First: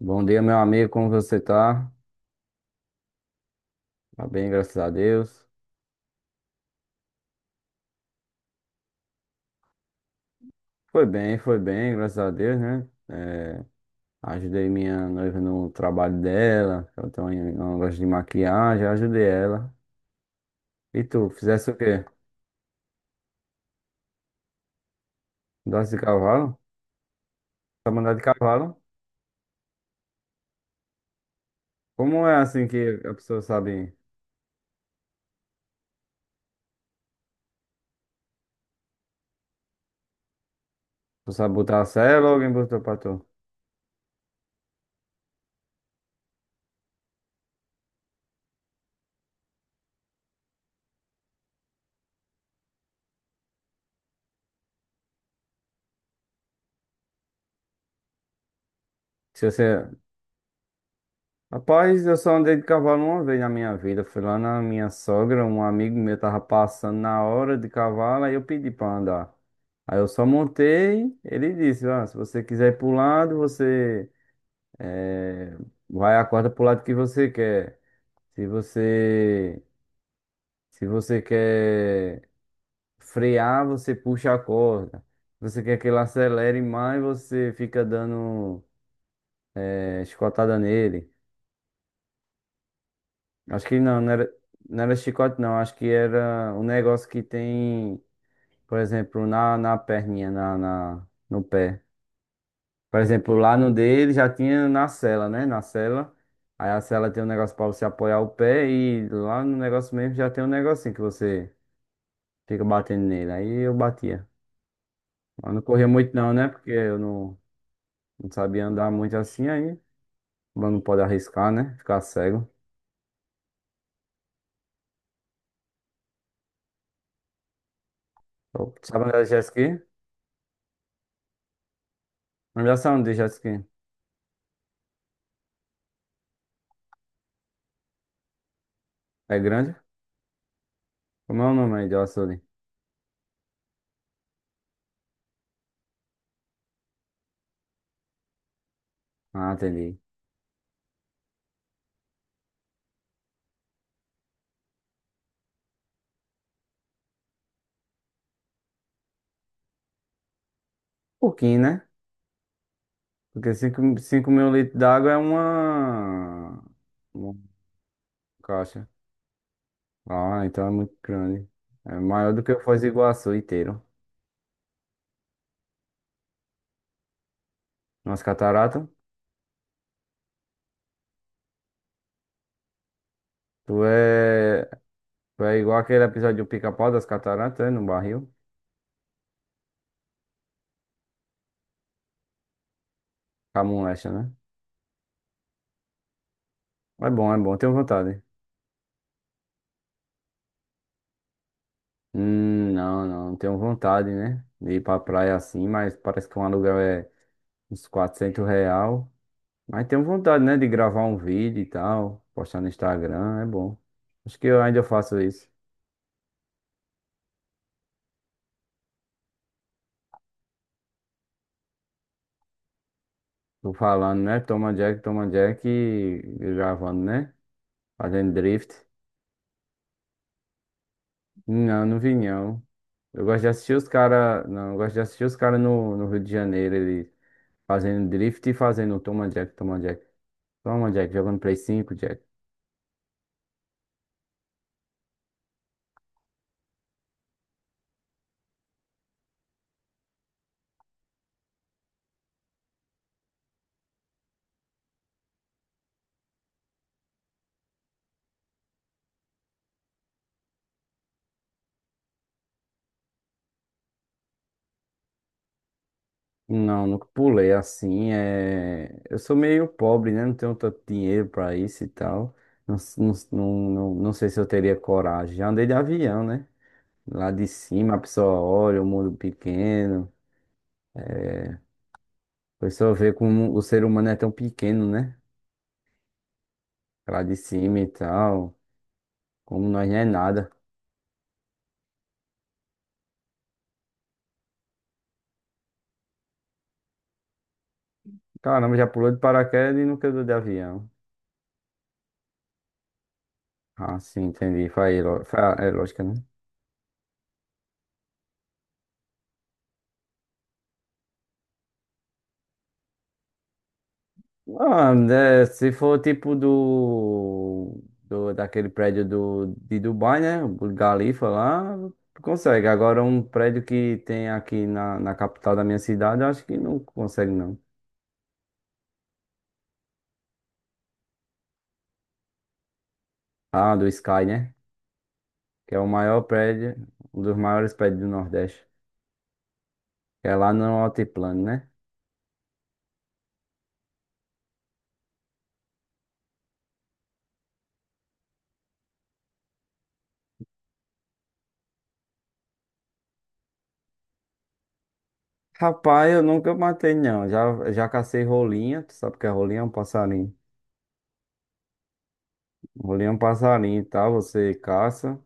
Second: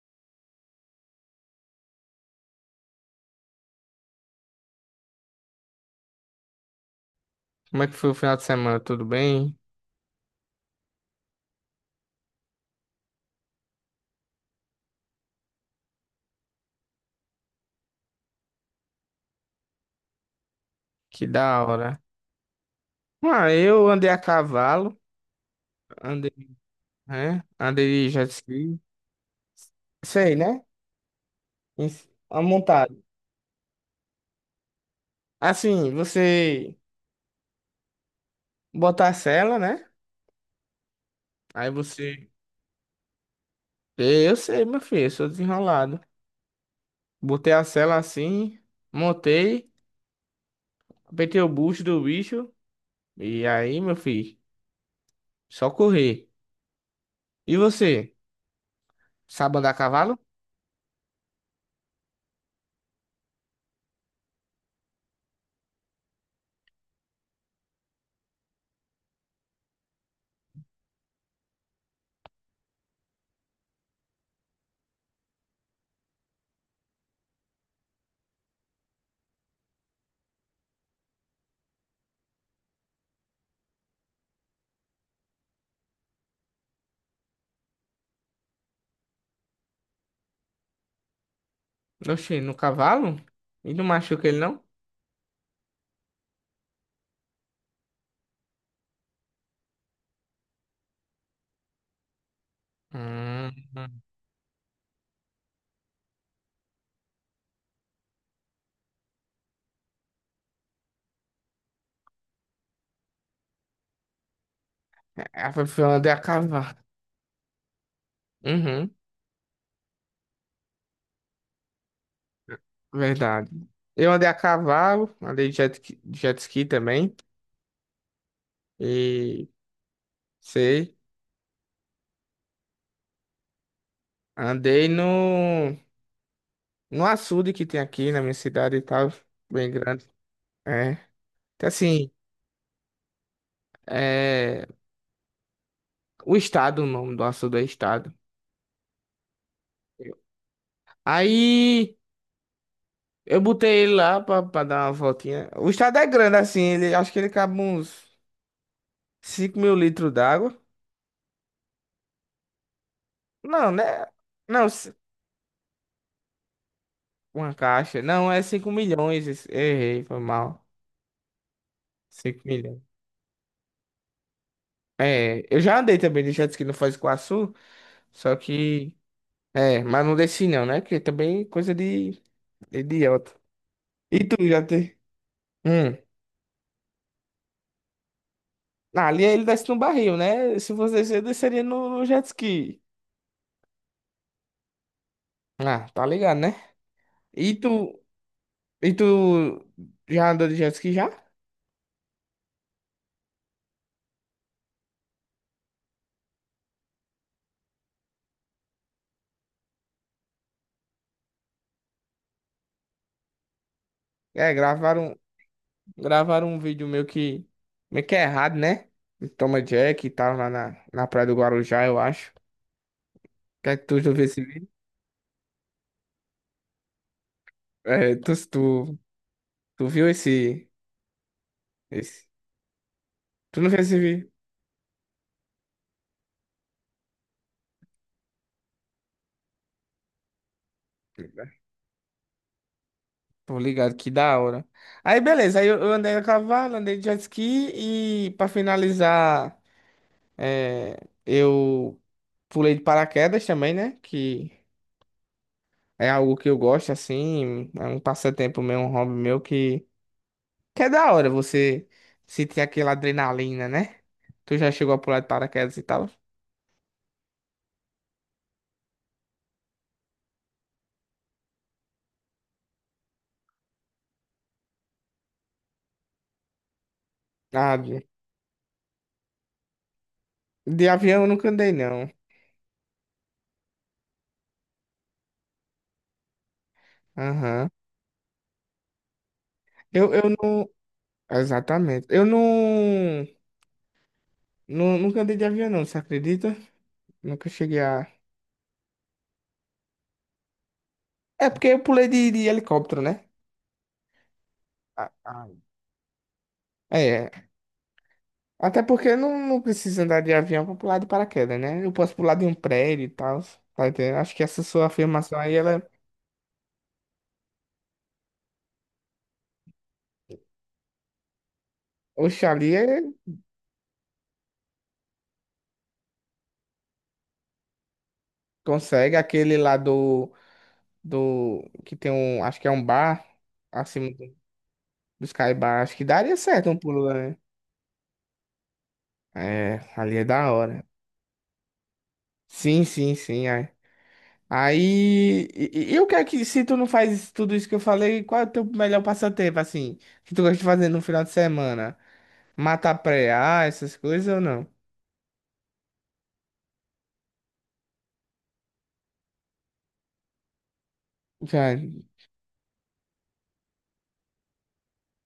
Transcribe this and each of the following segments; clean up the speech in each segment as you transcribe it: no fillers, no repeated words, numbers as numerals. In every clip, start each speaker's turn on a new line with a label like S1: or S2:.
S1: Bom dia, meu amigo, como você tá? Tá bem, graças a Deus.
S2: Como é que foi o final de semana? Tudo bem?
S1: Foi bem, graças a Deus, né? Ajudei minha noiva no trabalho dela, ela tem um negócio de maquiagem, ajudei ela. E
S2: Que
S1: tu,
S2: da
S1: fizesse o
S2: hora.
S1: quê?
S2: Ah, eu andei a cavalo,
S1: Doce de
S2: andei,
S1: cavalo?
S2: né?
S1: Tá
S2: Andei de
S1: mandado de
S2: jet ski.
S1: cavalo?
S2: Sei, né? Em-
S1: Como é
S2: A
S1: assim
S2: montado.
S1: que a pessoa sabe?
S2: Assim, você botar a sela, né?
S1: Tu sabe
S2: Aí
S1: botar a sela
S2: você.
S1: ou alguém botou pra tu?
S2: Eu sei, meu filho, eu sou desenrolado. Botei a sela assim, montei, apertei o bucho do bicho. E aí, meu filho, só correr. E você?
S1: Se
S2: Sabe andar a
S1: você
S2: cavalo?
S1: Rapaz, eu só andei de cavalo uma vez na minha vida. Fui lá na minha sogra, um amigo meu tava passando na hora de cavalo, aí eu pedi pra andar. Aí eu só montei, ele disse, ah, se você quiser ir pro lado, eh, vai a corda pro lado que você quer. Se você se você quer frear, você puxa a corda. Se você quer que ele acelere mais, você fica dando escotada nele.
S2: Oxi, no cavalo?
S1: Acho
S2: E
S1: que
S2: não
S1: não,
S2: machuca ele, não?
S1: não era chicote, não. Acho que era um negócio que tem, por exemplo, na perninha, no pé. Por exemplo,
S2: Hum.
S1: lá no dele já tinha na sela, né? Na sela. Aí a sela tem um negócio pra você apoiar o pé e lá no negócio mesmo já tem um negocinho que você fica batendo nele. Aí eu batia. Mas não corria
S2: Eu andei
S1: muito
S2: a
S1: não, né? Porque
S2: cavalo.
S1: eu não, não sabia andar
S2: Uhum,
S1: muito assim aí. Mas não pode arriscar, né? Ficar cego.
S2: verdade. Eu andei a cavalo, andei de jet ski também.
S1: Sabe andar de jet
S2: E
S1: ski?
S2: sei.
S1: Não já sabe andar de jet ski.
S2: Andei no, no açude que tem aqui na minha cidade e tal.
S1: É
S2: Bem
S1: grande?
S2: grande. É.
S1: Como é o
S2: Então,
S1: nome aí do
S2: assim,
S1: açude?
S2: é, o estado, o nome do açude é estado.
S1: Ah, entendi. Um
S2: Aí eu botei ele lá pra dar uma voltinha. O estado é grande, assim, ele, acho que ele cabe uns. 5.000 litros d'água?
S1: Pouquinho, né? Porque
S2: Não,
S1: cinco
S2: né?
S1: cinco mil
S2: Não,
S1: litros
S2: ci-
S1: d'água é uma
S2: uma caixa. Não, é cinco
S1: caixa.
S2: milhões. Errei, foi
S1: Ah, então
S2: mal.
S1: é muito grande. É maior
S2: Cinco
S1: do que o Foz
S2: milhões.
S1: do Iguaçu inteiro.
S2: É, eu já andei também de jet ski no Foz do Iguaçu,
S1: Nas
S2: só
S1: cataratas.
S2: que... É, mas não desci não, né? Porque também é coisa de idiota.
S1: Tu
S2: E tu já
S1: é...
S2: tem?
S1: tu é igual
S2: Hum.
S1: aquele episódio do Pica-Pau das cataratas, é? No barril.
S2: Ah, ali ele desce no barril, né? Se você descer, eu desceria no, no jet ski.
S1: Camulecha, né?
S2: Ah, tá ligado, né?
S1: É bom, é
S2: E
S1: bom. Tenho
S2: tu...
S1: vontade.
S2: E tu já andou de jet ski já?
S1: Não, não. Não tenho vontade, né? De ir pra praia assim, mas parece que um aluguel é uns 400 real. Mas tenho vontade, né, de gravar um vídeo e tal, postar no Instagram, é bom. Acho que
S2: É,
S1: eu ainda
S2: gravaram
S1: faço isso.
S2: Gravaram um vídeo meio que. Meio que é errado, né? Do Toma Jack e tal, lá na, na Praia do Guarujá, eu acho.
S1: Tô
S2: Quer que tu já
S1: falando,
S2: viu
S1: né?
S2: esse vídeo?
S1: Toma Jack e gravando, né?
S2: É,
S1: Fazendo drift.
S2: tu viu esse,
S1: Não, não vi
S2: esse.
S1: não. Eu gosto de
S2: Tu não
S1: assistir
S2: viu
S1: os
S2: esse vídeo?
S1: caras. Não, eu gosto de assistir os caras no Rio de Janeiro, ele fazendo drift e fazendo toma Jack, toma Jack. Toma Jack, jogando Play 5, Jack.
S2: Tô ligado, que da hora. Aí, beleza, aí eu andei a cavalo, andei de jet ski e pra finalizar, é, eu pulei de paraquedas também, né? Que é algo que eu gosto, assim, é um passatempo meu, um hobby meu que. Que é da hora você sentir aquela adrenalina, né? Tu já chegou a pular de paraquedas e tal?
S1: Não, nunca pulei assim. É... Eu sou meio pobre, né? Não tenho tanto dinheiro pra isso e tal. Não sei se eu teria coragem. Já andei de avião, né? Lá de
S2: Ah,
S1: cima a
S2: de
S1: pessoa olha o mundo pequeno.
S2: avião eu nunca andei, não.
S1: A pessoa vê como o ser humano é tão pequeno, né? Lá de
S2: Aham.
S1: cima e tal. Como nós não é
S2: Eu
S1: nada.
S2: não. Exatamente. Eu não. Nunca andei de avião, não, você acredita? Nunca cheguei a.
S1: Caramba, já pulou de paraquedas e nunca andou de avião.
S2: É porque eu pulei de helicóptero, né?
S1: Ah, sim, entendi. Foi, a
S2: Ah,
S1: ilo- foi
S2: ah.
S1: a- é lógica, né?
S2: É. Até porque não precisa andar de avião pra pular de paraquedas, né? Eu posso pular de um prédio e tal. Tá entendendo? Acho que essa sua
S1: Ah,
S2: afirmação
S1: né,
S2: aí,
S1: se
S2: ela.
S1: for tipo do daquele prédio de Dubai, né? O Burj Khalifa lá, tu consegue.
S2: Oxali é-
S1: Agora um prédio que tem aqui na capital da minha cidade, eu acho que não consegue não.
S2: consegue aquele lá do. Do que tem um, acho que é um bar
S1: Ah, do
S2: acima
S1: Sky,
S2: do,
S1: né?
S2: do Sky
S1: Que é
S2: Bar,
S1: o
S2: acho que
S1: maior
S2: daria certo
S1: prédio,
S2: um pulo lá,
S1: um dos
S2: né?
S1: maiores prédios do Nordeste.
S2: É, ali é
S1: Que é lá
S2: da
S1: no
S2: hora.
S1: Altiplano, né?
S2: Sim, sim, sim. Aí, aí e, e o que é que se tu não faz tudo isso que eu falei, qual é o teu melhor passatempo assim, que tu gosta de fazer no final de semana? Matar preá, essas coisas ou não?
S1: Rapaz, eu nunca matei não. Já cacei rolinha, tu sabe o que é rolinha? É um passarinho.
S2: Já,
S1: Rolinha é um passarinho, tá? Você caça.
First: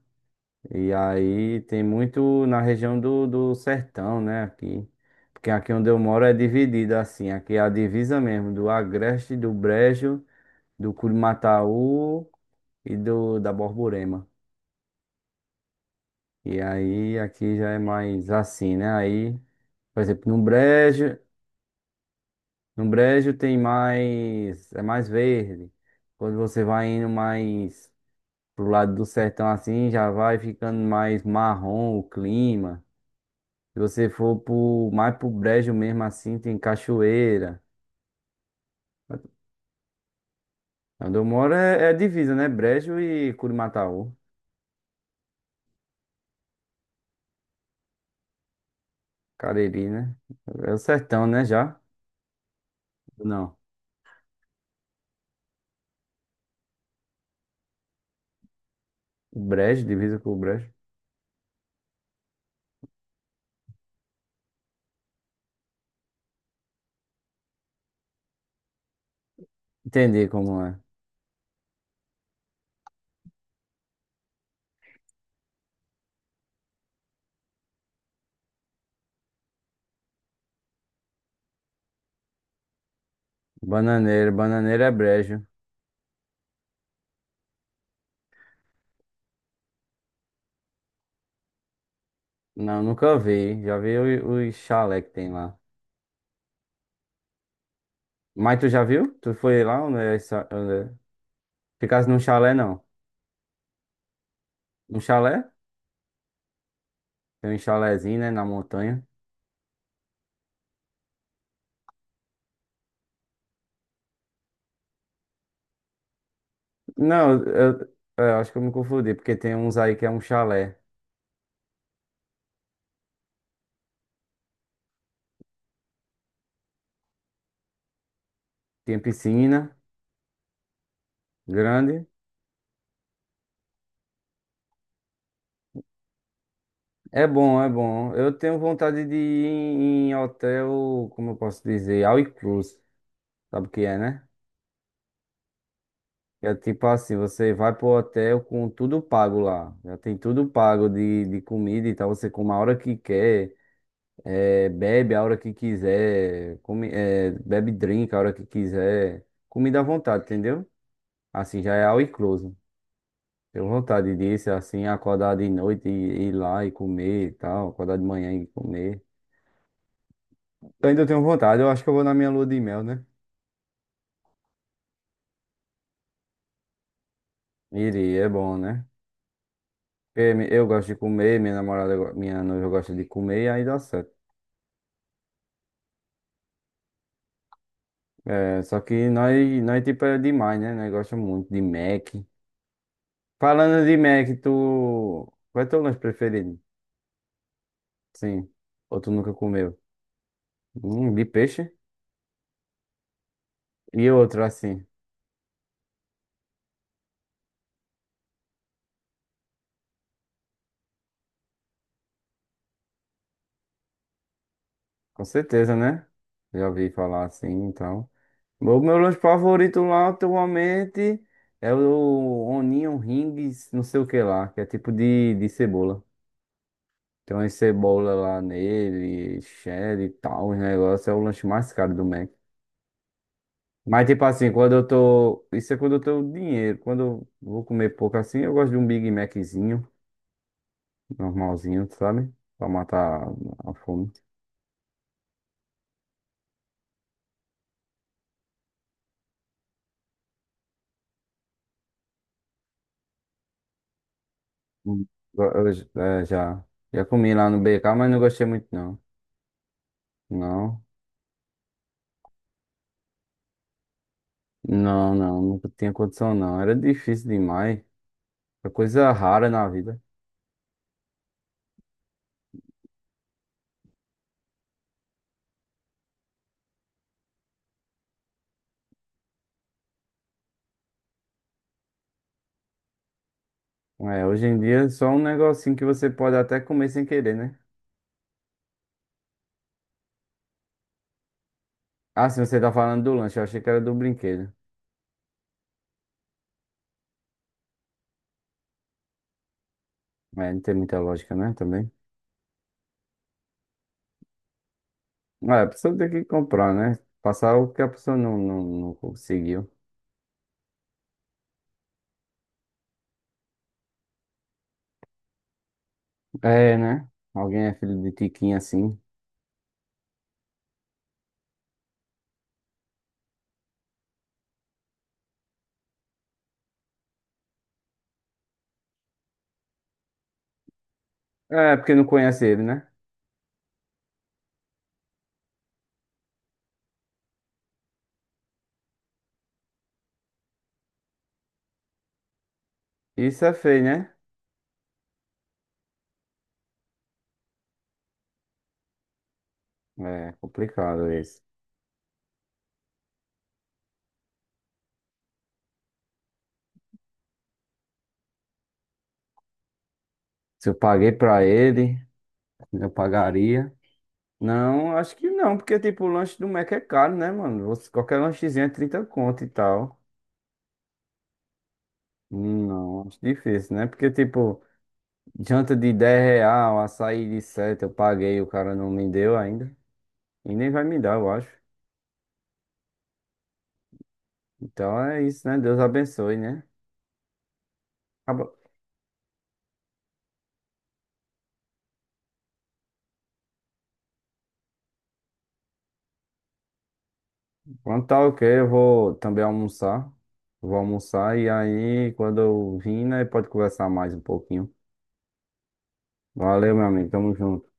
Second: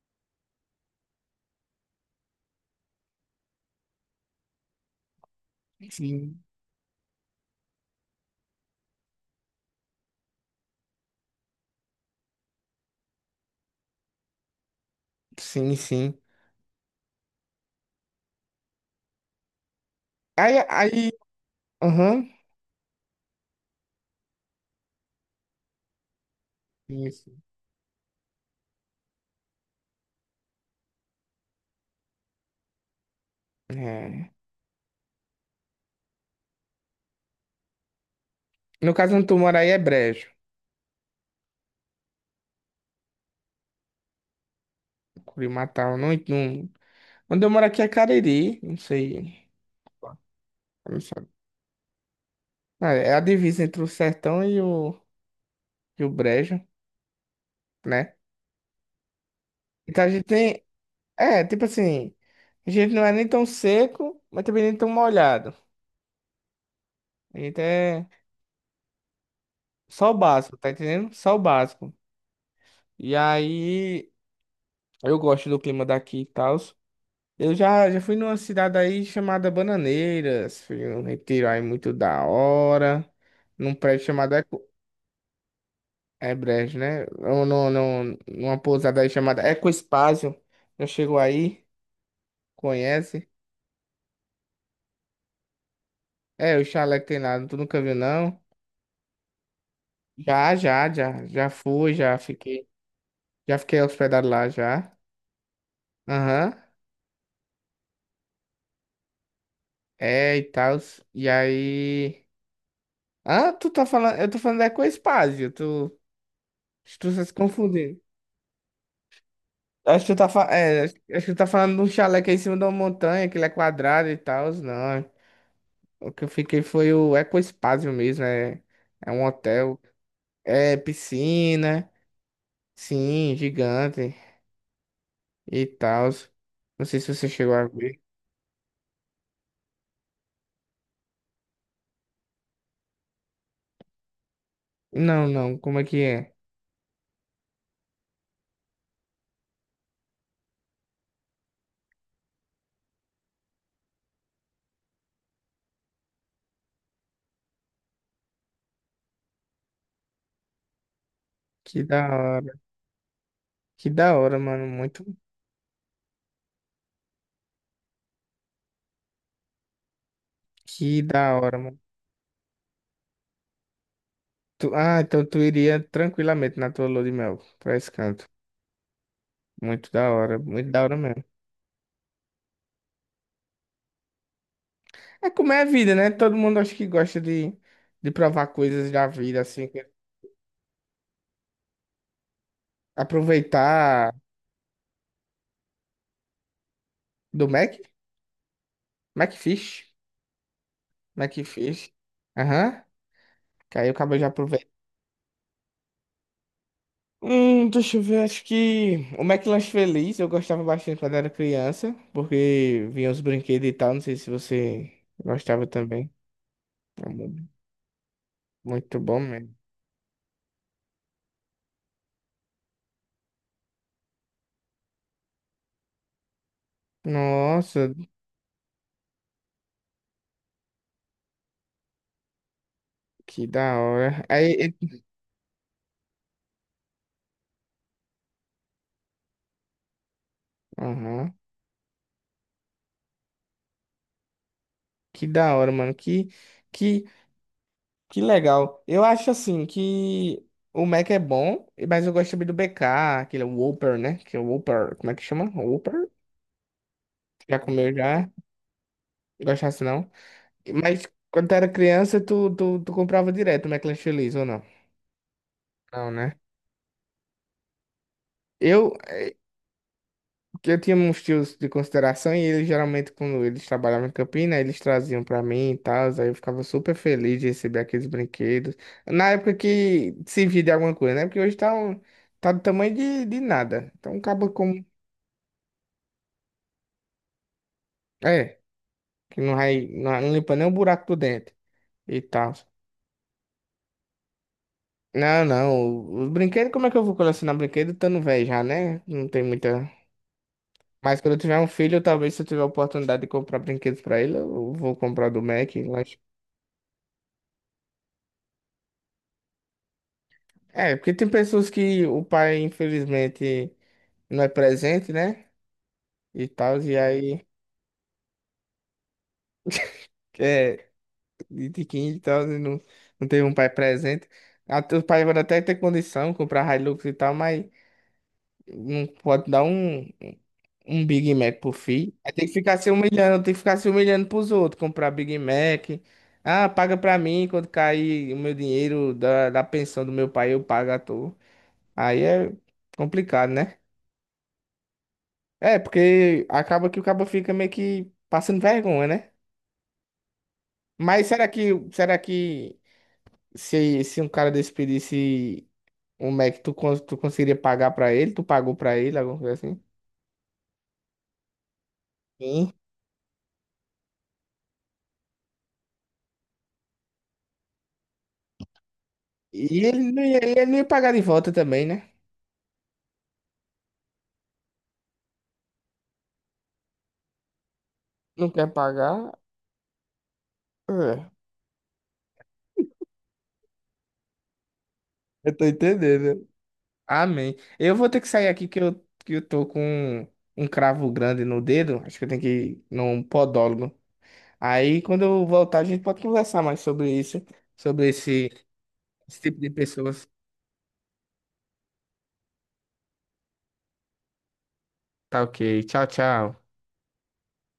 S1: E aí tem muito na região do sertão, né? Aqui. Porque aqui onde eu moro é
S2: sim,
S1: dividida assim. Aqui é a divisa mesmo, do Agreste, do Brejo, do Curimataú e do da Borborema.
S2: sim, sim.
S1: E aí aqui já é mais assim, né? Aí, por exemplo,
S2: Aí, aí, aham.
S1: No Brejo tem mais, é mais verde. Quando você vai indo
S2: Isso.
S1: mais pro lado do sertão assim, já vai ficando mais marrom o clima. Se você
S2: É.
S1: for pro, mais pro Brejo mesmo assim, tem Cachoeira.
S2: No caso, onde tu mora aí é brejo.
S1: Onde eu moro é, é divisa, né? Brejo e Curimataú.
S2: Curimatá não, não Onde eu moro aqui é Cariri, não sei.
S1: Cariri, né? É o
S2: Não
S1: sertão,
S2: sabe.
S1: né? Já?
S2: Ah, é a
S1: Não.
S2: divisa entre o sertão e o, o brejo, né?
S1: O Brejo,
S2: Então a
S1: divisa
S2: gente
S1: com o
S2: tem.
S1: Brejo.
S2: É, tipo assim, a gente não é nem tão seco, mas também nem tão molhado. A gente é só o
S1: Entendi
S2: básico,
S1: como
S2: tá
S1: é.
S2: entendendo? Só o básico. E aí, eu gosto do clima daqui e tal. Já fui numa cidade aí chamada Bananeiras, fui num retiro aí muito da hora, num prédio
S1: Bananeira
S2: chamado
S1: bananeira é Brejo.
S2: É Brejo, né? Ou no, no, numa pousada aí chamada Ecospásio. Já chegou aí?
S1: Não, nunca
S2: Conhece?
S1: vi. Já vi o- os chalé que tem lá.
S2: É, o chalé que tem lá, tu nunca viu, não?
S1: Mas tu já viu? Tu foi lá onde é essa- onde é?
S2: Já fui,
S1: Ficasse
S2: já
S1: num chalé,
S2: fiquei.
S1: não.
S2: Já fiquei hospedado lá, já.
S1: Num chalé?
S2: Aham.
S1: Tem um chalézinho, né? Na montanha.
S2: É, e tal. E aí... Ah, tu tá falando... Eu tô falando da Ecospásio. Tu... Acho que tu tá se
S1: Não,
S2: confundindo.
S1: eu acho que eu me confundi, porque tem uns aí que
S2: Acho
S1: é
S2: que tu
S1: um
S2: tá, fa...
S1: chalé.
S2: é, acho acho que tu tá falando de um chalé que é em cima de uma montanha, que ele é quadrado e tal. Não, o que eu fiquei foi o Ecospásio mesmo,
S1: Tem
S2: é um
S1: piscina
S2: hotel, é piscina,
S1: grande.
S2: sim, gigante e tal. Não sei se
S1: É
S2: você chegou
S1: bom,
S2: a
S1: é
S2: ver.
S1: bom. Eu tenho vontade de ir em hotel, como eu posso dizer, all inclusive. Sabe o que é, né?
S2: Não, não, como é?
S1: É tipo assim, você vai pro hotel com tudo pago lá. Já tem tudo pago de comida e tal. Você come a hora que quer, bebe a hora que quiser, come, bebe drink a hora que quiser. Comida à vontade, entendeu? Assim, já é
S2: Que
S1: all
S2: da hora,
S1: inclusive. Tenho
S2: que
S1: vontade
S2: da hora,
S1: disso,
S2: mano,
S1: assim,
S2: muito,
S1: acordar de noite e ir lá e comer e tal, acordar de manhã e comer. Eu
S2: que
S1: ainda tenho
S2: da hora,
S1: vontade, eu
S2: mano.
S1: acho que eu vou na minha lua de mel, né?
S2: Ah, então tu iria tranquilamente na tua lua de mel pra esse
S1: Iria,
S2: canto.
S1: é bom, né? Porque mi- eu
S2: Muito da
S1: gosto
S2: hora
S1: de
S2: mesmo.
S1: comer, minha namorada, go- minha noiva gosta de comer e aí dá certo.
S2: É como é a vida, né? Todo mundo acho que gosta de provar
S1: É, só
S2: coisas da
S1: que nós,
S2: vida, assim,
S1: nós tipo, é demais, né? Nós gostamos muito de Mac. Falando de
S2: aproveitar
S1: Mac, tu... Qual é teu lanche preferido?
S2: do Mac.
S1: Sim. Ou tu nunca comeu?
S2: Macfish.
S1: De
S2: Como é que
S1: peixe?
S2: fez? Aham. Que aí eu
S1: E
S2: acabei de
S1: outro,
S2: aproveitar.
S1: assim?
S2: Deixa eu ver, acho que o McLanche Feliz eu gostava bastante quando era criança, porque vinha os brinquedos e tal, não sei se você
S1: Com
S2: gostava
S1: certeza, né?
S2: também.
S1: Já ouvi
S2: É
S1: falar assim,
S2: mu-
S1: então... O meu
S2: Muito
S1: lanche
S2: bom mesmo.
S1: favorito lá atualmente é o Onion Rings, não sei o que lá, que é tipo de cebola. Tem uma
S2: Nossa,
S1: cebola lá nele, cheddar e tal, os negócios. É o lanche mais caro do Mac.
S2: que da
S1: Mas tipo
S2: hora.
S1: assim, quando eu tô. Isso é quando eu tenho dinheiro. Quando eu vou comer pouco assim, eu gosto de um Big Maczinho,
S2: Aham.
S1: normalzinho, sabe? Pra matar a fome.
S2: Que da hora, mano. Que, que legal. Eu acho assim que o Mac é bom, mas eu gosto também do BK, aquele Whopper, né? Que é o Whopper,
S1: Hum.
S2: como é que
S1: Eu,
S2: chama?
S1: eu,
S2: Whopper?
S1: é, já, já comi lá
S2: Já
S1: no
S2: comeu
S1: BK, mas não
S2: já?
S1: gostei muito não.
S2: Gostasse não?
S1: Não.
S2: Mas quando tu era criança, tu comprava direto McLanche Feliz, ou não?
S1: Não, não, nunca tinha
S2: Não,
S1: condição
S2: né?
S1: não. Era difícil demais. É
S2: Eu,
S1: coisa
S2: eh,
S1: rara na vida.
S2: que eu tinha uns tios de consideração e eles geralmente, quando eles trabalhavam em Campina, né, eles traziam pra mim e tal, aí eu ficava super feliz de receber aqueles brinquedos. Na época que servia de alguma coisa, né? Porque hoje tá, tá do tamanho de nada. Então
S1: É, hoje
S2: acaba
S1: em dia
S2: com.
S1: é só um negocinho que você pode até comer sem querer, né?
S2: É, que não vai, não limpa nem o buraco do dente e
S1: Ah, se
S2: tal.
S1: você tá falando do lanche, eu achei que era do brinquedo.
S2: Não, não, os brinquedos, como é que eu vou colecionar brinquedo estando velho já, né? Não tem muita.
S1: É, não tem muita
S2: Mas
S1: lógica,
S2: quando eu
S1: né?
S2: tiver um
S1: Também.
S2: filho, talvez se eu tiver a oportunidade de comprar brinquedos pra ele, eu vou comprar do
S1: É, a
S2: Mac. Eu
S1: pessoa tem
S2: acho.
S1: que comprar, né? Passar o que a pessoa não conseguiu.
S2: É, porque tem pessoas que o pai, infelizmente, não é presente, né? E
S1: É,
S2: tal, e
S1: né?
S2: aí,
S1: Alguém é filho de Tiquinho assim.
S2: é, de quem e tal, e não, não teve um pai presente. Até o pai vai até ter condição de comprar Hilux e tal, mas não pode dar um. Um Big Mac pro
S1: É, porque não
S2: filho. Aí
S1: conhece
S2: tem que
S1: ele,
S2: ficar
S1: né?
S2: se humilhando, tem que ficar se humilhando pros outros, comprar Big Mac. Ah, paga pra mim quando cair o meu dinheiro da, da pensão do meu pai, eu pago à toa. Aí é
S1: Isso
S2: complicado,
S1: é
S2: né?
S1: feio, né?
S2: É, porque acaba que o cabo fica meio que passando vergonha, né?
S1: É complicado
S2: Mas
S1: isso.
S2: será que se um cara desse pedisse um Mac, tu, tu conseguiria pagar pra ele? Tu pagou pra ele, alguma coisa assim?
S1: Se eu paguei pra ele,
S2: Sim.
S1: eu pagaria. Não, acho que não, porque tipo, o lanche do Mac é caro, né, mano? Você- qualquer lanchezinho é 30 conto e
S2: E
S1: tal.
S2: ele não ia pagar de volta também, né?
S1: Não, acho difícil, né? Porque tipo, janta de 10 real, açaí de 7, eu paguei, o
S2: Não quer
S1: cara não me
S2: pagar.
S1: deu ainda. E nem vai me dar, eu
S2: É.
S1: acho. Então é isso,
S2: Eu
S1: né?
S2: tô
S1: Deus abençoe,
S2: entendendo.
S1: né?
S2: Amém. Eu vou ter que sair
S1: Acaba-
S2: aqui que que eu tô com um cravo grande no dedo. Acho que eu tenho que ir num podólogo. Aí, quando eu voltar, a gente pode conversar mais sobre isso,
S1: Quando
S2: sobre
S1: tá ok, eu vou
S2: esse
S1: também
S2: tipo de
S1: almoçar.
S2: pessoas.
S1: Vou almoçar e aí, quando eu vim, né, pode conversar mais um pouquinho.
S2: Tá ok. Tchau, tchau.
S1: Valeu, meu amigo. Tamo junto.